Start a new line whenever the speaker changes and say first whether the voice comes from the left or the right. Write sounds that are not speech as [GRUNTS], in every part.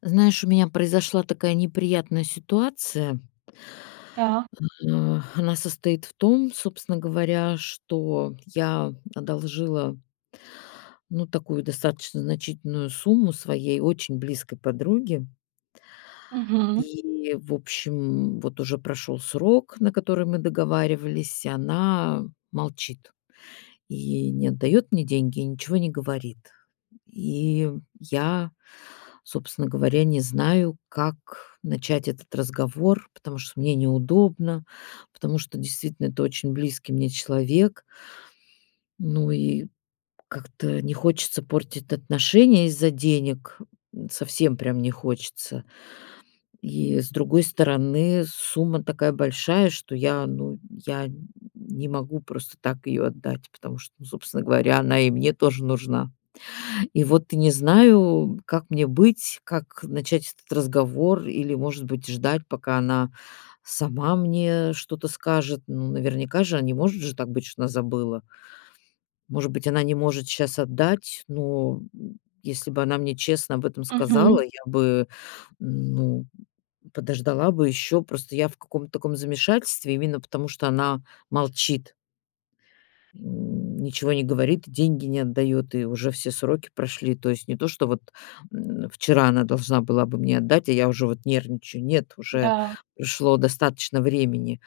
left: Знаешь, у меня произошла такая неприятная ситуация.
right: Да.
left: Э, [EXHALES] она состоит в том, собственно говоря, что я одолжила ну, такую достаточно значительную сумму своей очень близкой подруге.
right: Мгм.
left: И, в общем, вот уже прошёл срок, на который мы договаривались, и она молчит. И не отдаёт мне деньги, и ничего не говорит. И я, собственно говоря, не знаю, как начать этот разговор. Потому что мне неудобно, потому что действительно это очень близкий мне человек. Ну и как-то не хочется портить отношения из-за денег, м, совсем прям не хочется. И, с другой стороны, сумма такая большая, что я, ну, я н не могу просто так её отдать. Потому что, ну, собственно говоря, она и мне тоже нужна. И вот не знаю, как мне быть? Как начать этот разговор? Или, может быть, ждать, пока она сама мне что-то скажет? Ну, наверняка же, а не может же так быть, что она забыла? Может быть, она не может щас отдать, но, м, если бы она мне честно об этом сказала,
right: Мгм.
left: я бы, ну, подождала бы ещё. Просто я в каком-то таком замешательстве, именно потому что она молчит. [GRUNTS] Ничего не говорит и деньги не отдаёт. И уже все сроки прошли. То есть не то что вот, м, вчера она должна была бы мне отдать, а я уже вот нервничаю. Нет, уже
right: Да.
left: прошло достаточно времени.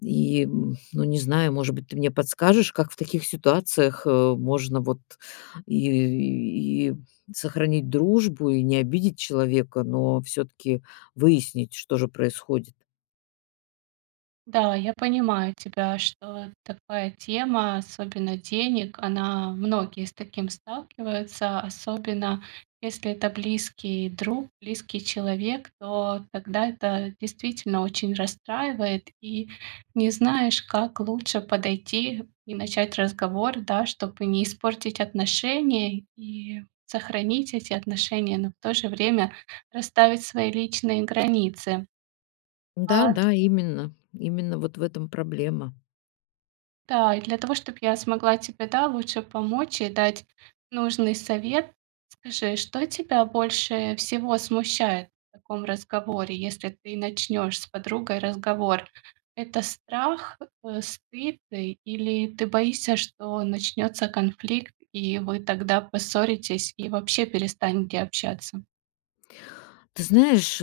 left: И, м, ну, не знаю, может быть, ты мне подскажешь, как в таких ситуациях, э, можно вот и и и сохранить дружбу, и не обидеть человека, но всё-таки выяснить, что же происходит?
right: Да, я понимаю тебя, что такая тема, особенно денег, она многие с таким сталкиваются. Особенно, если это близкий друг, близкий человек, то тогда это действительно очень расстраивает. И не знаешь, как лучше подойти и начать разговор, да, чтобы не испортить отношения и сохранить эти отношения, но в то же время расставить свои личные границы.
left: Да,
right: А
left: да, именно. Именно вот в этом проблема.
right: Да и для того, чтоб я смогла тебе, да, лучше помочь и дать нужный совет, скажи, что тебя больше всего смущает в таком разговоре, если ты начнёшь с подругой разговор? Это страх, э, стыд или ты боишься, что начнётся конфликт, и вы тогда поссоритесь и вообще перестанете общаться?
left: Ты знаешь,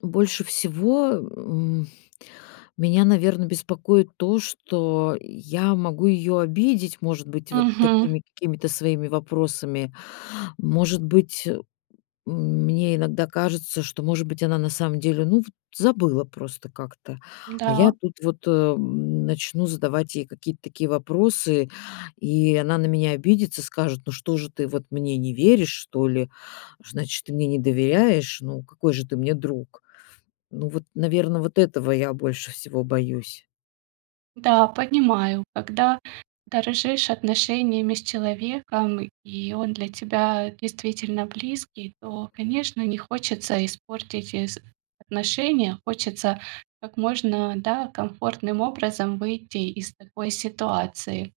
left: больше всего, м, меня, наверно, беспокоит то, что я могу её обидеть, может быть, вот
right: Мгм.
left: такими какими-то своими вопросами. Может быть, м мне иногда кажется, что может быть она на самом деле, ну, вот забыла просто как-то. А я
right: Да.
left: тут вот, э, м, начну задавать ей какие-то такие вопросы, и она на меня обидится, скажет: "Ну что же, ты вот мне не веришь, что ли? Значит, ты мне не доверяешь! Ну какой же ты мне друг?" Ну вот, наверно, вот этого я больше всего боюсь.
right: Да, понимаю. Когда дорожишь отношениями с человеком, и он для тебя действительно близкий, то, конечно, не хочется испортить эс отношения. Хочется, как можно, да, комфортным образом выйти из такой ситуации.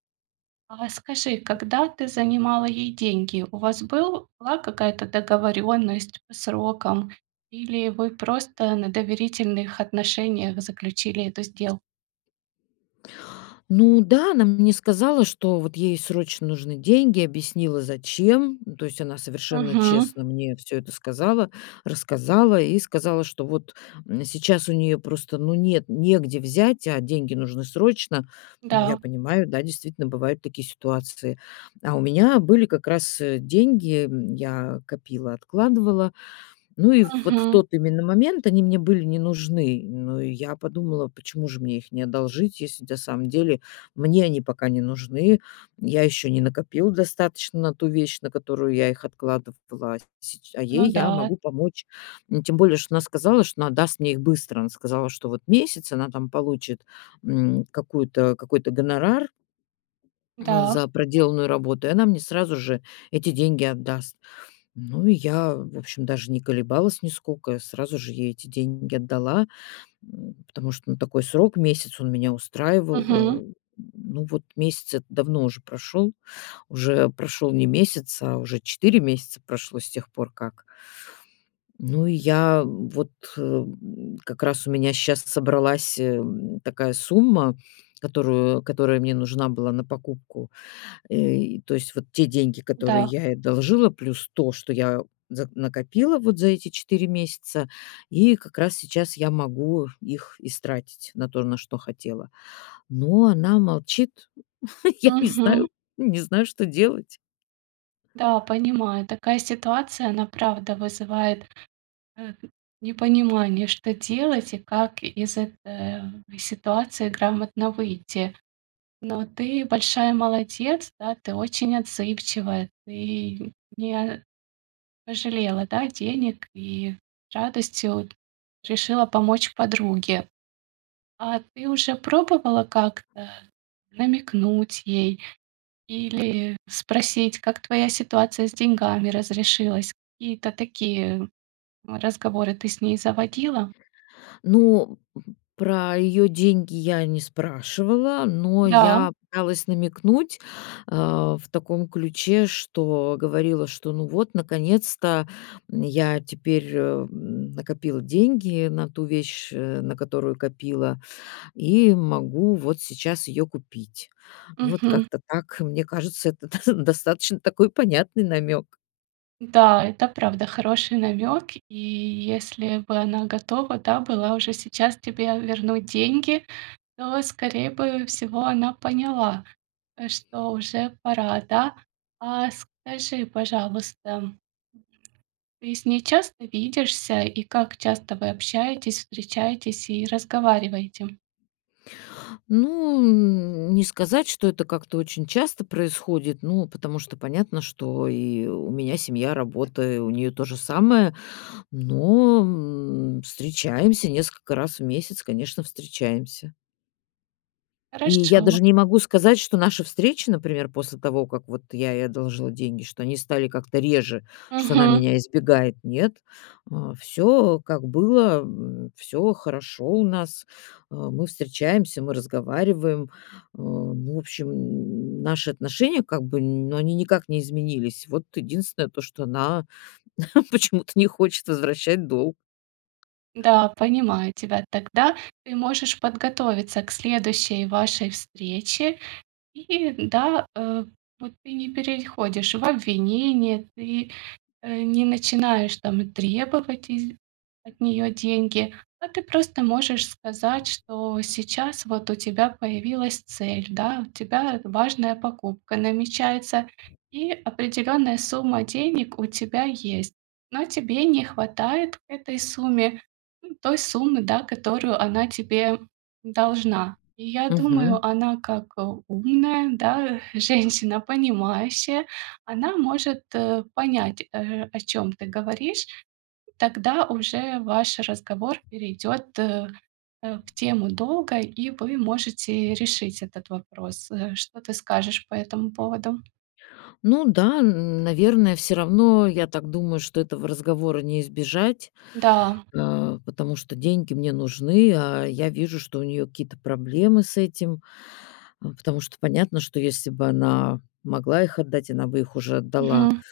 right: А скажи, когда ты занимала ей деньги? У вас была какая-то договорённость по срокам или вы просто на доверительных отношениях заключили эту сдел
left: Ну да, она мне сказала, что вот ей срочно нужны деньги. Oбъяснила зачем. Ну то есть она совершенно
right: Мгм.
left: честно мне всё это сказала, рассказала и сказала, что вот, м, сейчас у неё просто, ну, нет, негде взять, а деньги нужны срочно. Ну, я
right: Да.
left: понимаю, да, действительно бывают такие ситуации. А у меня были как раз, э, деньги, м, я копила, откладывала. Ну, и вот в
right: Мгм.
left: тот именно момент они мне были не нужны. Ну, и я подумала, почему же мне их не одолжить? Если на самом деле мне они пока не нужны. Я ещё не накопила достаточно на ту вещь, на которую я их откладывала сч а
right: Ну
left: ей я
right: да.
left: могу помочь! Н тем более, что она сказала, что она даст мне их быстро! Она сказала, что вот месяц, она там получит, м, какую-то какой-то гонорар [SWALLOWS]
right: Да.
left: за проделанную работу. И она мне сразу же эти деньги отдаст. Ну, и я, в общем, даже не колебалась нисколько. Сразу же ей эти деньги отдала, м, потому что, ну, такой срок- месяц- он меня
right: Мгм.
left: устраивал. Э, [GRUNTS] ну вот, месяц этот давно уже прошёл. Уже прошёл не месяц, а уже 4 месяца прошло с тех пор как Ну, и я вот о, м, как раз у меня щас собралась, эм, такая сумма, которую которая мне нужна была на покупку. Э, то есть вот те деньги, которые
right: Да.
left: я ей одолжила, плюс то, что я за накопила вот за эти 4 месяца. И как раз сейчас я могу их истратить на то, на что хотела. Но она молчит. [CHUCKLES] Я не
right: Мгм.
left: знаю не знаю что делать.
right: Да, понимаю. Такая ситуация, она правда вызывает, э, непонимание, что делать и как из этой в ситуации грамотно выйти. Но ты большая молодец, да! Ты очень отзывчивая! Ты не пожалела, да, денег и радостью решила помочь подруге. А ты уже пробовала как-то намекнуть ей или спросить, как твоя ситуация с деньгами разрешилась? Какие-то такие, м, разговоры ты с ней заводила?
left: Ну, про её деньги я не спрашивала. Но
right: Да.
left: я пыталась намекнуть, э, в таком ключе, что говорила, что: "Ну вот, наконец-то, м, я теперь, м, накопила деньги на ту вещь, э, на которую копила. И могу вот сейчас её купить". Вот
right: Мгм.
left: как-то так. Mне кажется, это [CHUCKLES] до достаточно такой понятный намёк!
right: Да, это, правда, хороший намёк. И если бы она готова, да, была уже сейчас тебе вернуть деньги, то, скорее бы всего, она поняла, э, что уже пора, да. А скажи, пожалуйста, ты с ней часто видишься? И как часто вы общаетесь, встречаетесь и разговариваете?
left: Ну, м, не сказать, что это как-то очень часто происходит. Ну, потому понятно, что и у меня семья, работа, и у неё то же самое. Но, м, встречаемся несколько раз в месяц, конечно, встречаемся. И я
right: Хорошо.
left: даже не могу сказать, что наши встречи, например, после того, как вот я ей одолжила деньги, что они стали как-то реже, что она
right: Мгм.
left: меня избегает, нет. Э, всё как было, м, всё хорошо у нас, э, мы встречаемся, мы разговариваем. Э, ну, в общем, н наши отношения как бы ну, они никак не изменились. Вот единственное то, что она [CHUCKLES] почему-то не хочет возвращать долг.
right: Да, понимаю тебя. Тогда ты можешь подготовиться к следующей вашей встрече. И да, э, вот ты не переходишь в обвинение, ты, э, не начинаешь там требовать из от неё деньги, а ты просто можешь сказать, что сейчас вот у тебя появилась цель, да, у тебя, э, важная покупка намечается и определённая сумма денег у тебя есть. Но тебе не хватает к этой сумме, м, той суммы, да, которую она тебе должна. И я
left: Мгм.
right: думаю, она, как, э, умная, да, женщина, понимающая, она может, э, понять, э, о чём ты говоришь. Тогда уже ваш разговор перейдёт, э э, в тему долга, и вы можете решить этот вопрос. Э, что ты скажешь по этому поводу?
left: Ну да, н наверное, всё равно, я так думаю, что этого разговора не избежать,
right: Да.
left: э, потому что деньги мне нужны, а я вижу, что у неё какие-то проблемы с этим, а, потому что понятно, что если бы она могла их отдать, она бы их уже отдала.
right: Мгм.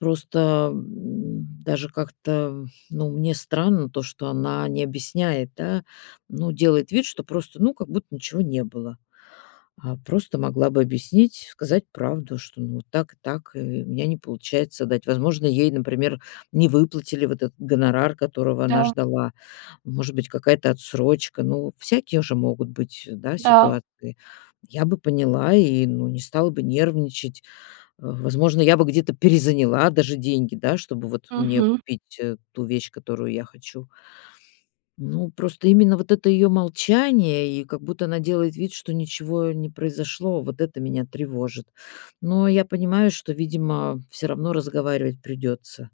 left: Просто, м, даже как-то, ну, мне странно то, что она не объясняет, да, ну, делает вид, что просто, ну, как будто ничего не было. Э, просто могла бы объяснить, сказать правду, что, ну, так и так, и у меня не получается отдать. Возможно, ей, например, не выплатили вот этот гонорар, которого она
right: Да.
left: ждала, может быть, какая-то отсрочка, ну, всякие же могут быть, да,
right: Да.
left: ситуации. Я бы поняла и, ну, не стала бы нервничать. В возможно, я бы где-то перезаняла даже деньги, да, чтобы вот мне
right: Мгм.
left: купить ту вещь, которую я хочу. Ну, просто именно вот это её молчание и как будто она делает вид, что ничего не произошло, вот это меня тревожит. Но я понимаю, что, видимо, всё равно разговаривать придётся.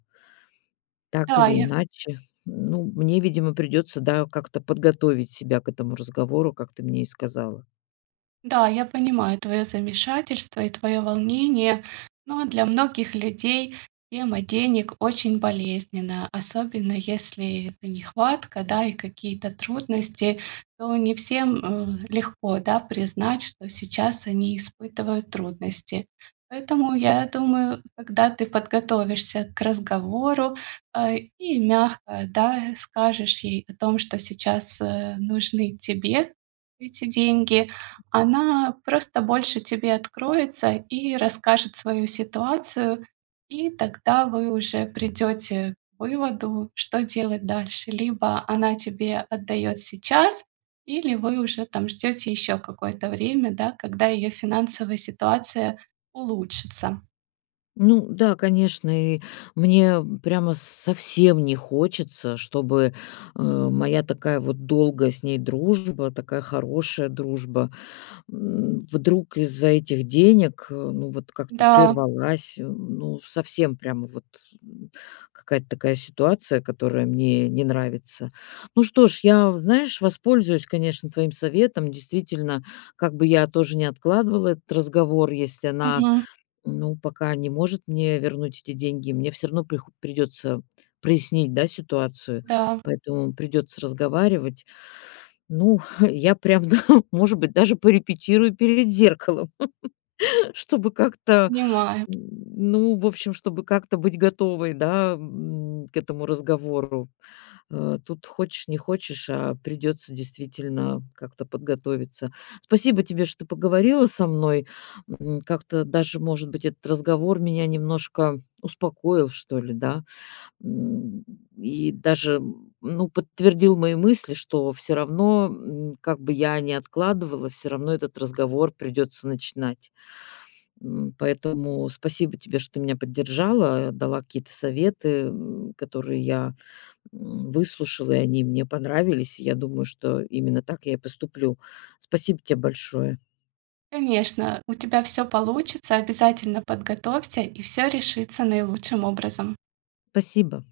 left: Так
right: Да,
left: или
right: я.
left: иначе, ну, мне, видимо, придётся, да, как-то подготовить себя к этому разговору, как ты мне и сказала.
right: Да, я понимаю твоё замешательство и твоё волнение, но для многих людей тема денег очень болезненна, особенно если это нехватка, да, и какие-то трудности. То не всем, э, легко, да, признать, что сейчас они испытывают трудности. Поэтому, я думаю, когда ты подготовишься к разговору, э, и мягко, да, скажешь ей о том, что сейчас, э, нужны тебе эти деньги, она просто больше тебе откроется и расскажет свою ситуацию. И тогда вы уже придёте к выводу, что делать дальше. Либо она тебе отдаёт сейчас или вы уже там ждёте ещё какое-то время, да, когда её финансовая ситуация улучшится.
left: Ну да, конечно, и мне прямо с совсем не хочется, чтобы, э, моя такая вот долгая с ней дружба, такая хорошая дружба, м, вдруг из-за этих денег, э, ну, вот как-то
right: Да.
left: прервалась. Ну, совсем прямо вот, м, какая-то такая ситуация, которая мне не нравится. Ну что ж, я, знаешь, воспользуюсь, конечно, твоим советом. Действительно, как бы я тоже не откладывала этот разговор, если она,
right: Мгм.
left: ну, пока не может мне вернуть эти деньги, мне всё равно прихо придётся прояснить, да, ситуацию,
right: Да.
left: поэтому придётся разговаривать. Ну, [EXHALES] я, прям, да, может быть, даже порепетирую перед зеркалом, [CHUCKLES] чтобы как-то,
right: Понимаю.
left: н ну, в общем, чтобы как-то быть готовой, да, м, к этому разговору. Э, тут хочешь не хочешь, а придётся действительно как-то подготовиться. Спасибо тебе, что поговорила со мной. М, как-то даже, может быть, этот разговор меня немножко успокоил, что ли, да? М, и даже, м, ну, подтвердил мои мысли, что всё равно, м, как бы я ни откладывала, всё равно этот разговор придётся начинать. М, поэтому спасибо тебе, что ты меня поддержала, дала какие-то советы, м, которые я, м, выслушала, и они мне понравились. Я думаю, что именно так я и поступлю. Спасибо те большое.
right: Конечно, у тебя всё получится. Обязательно подготовься, и всё решится наилучшим образом.
left: Спасибо.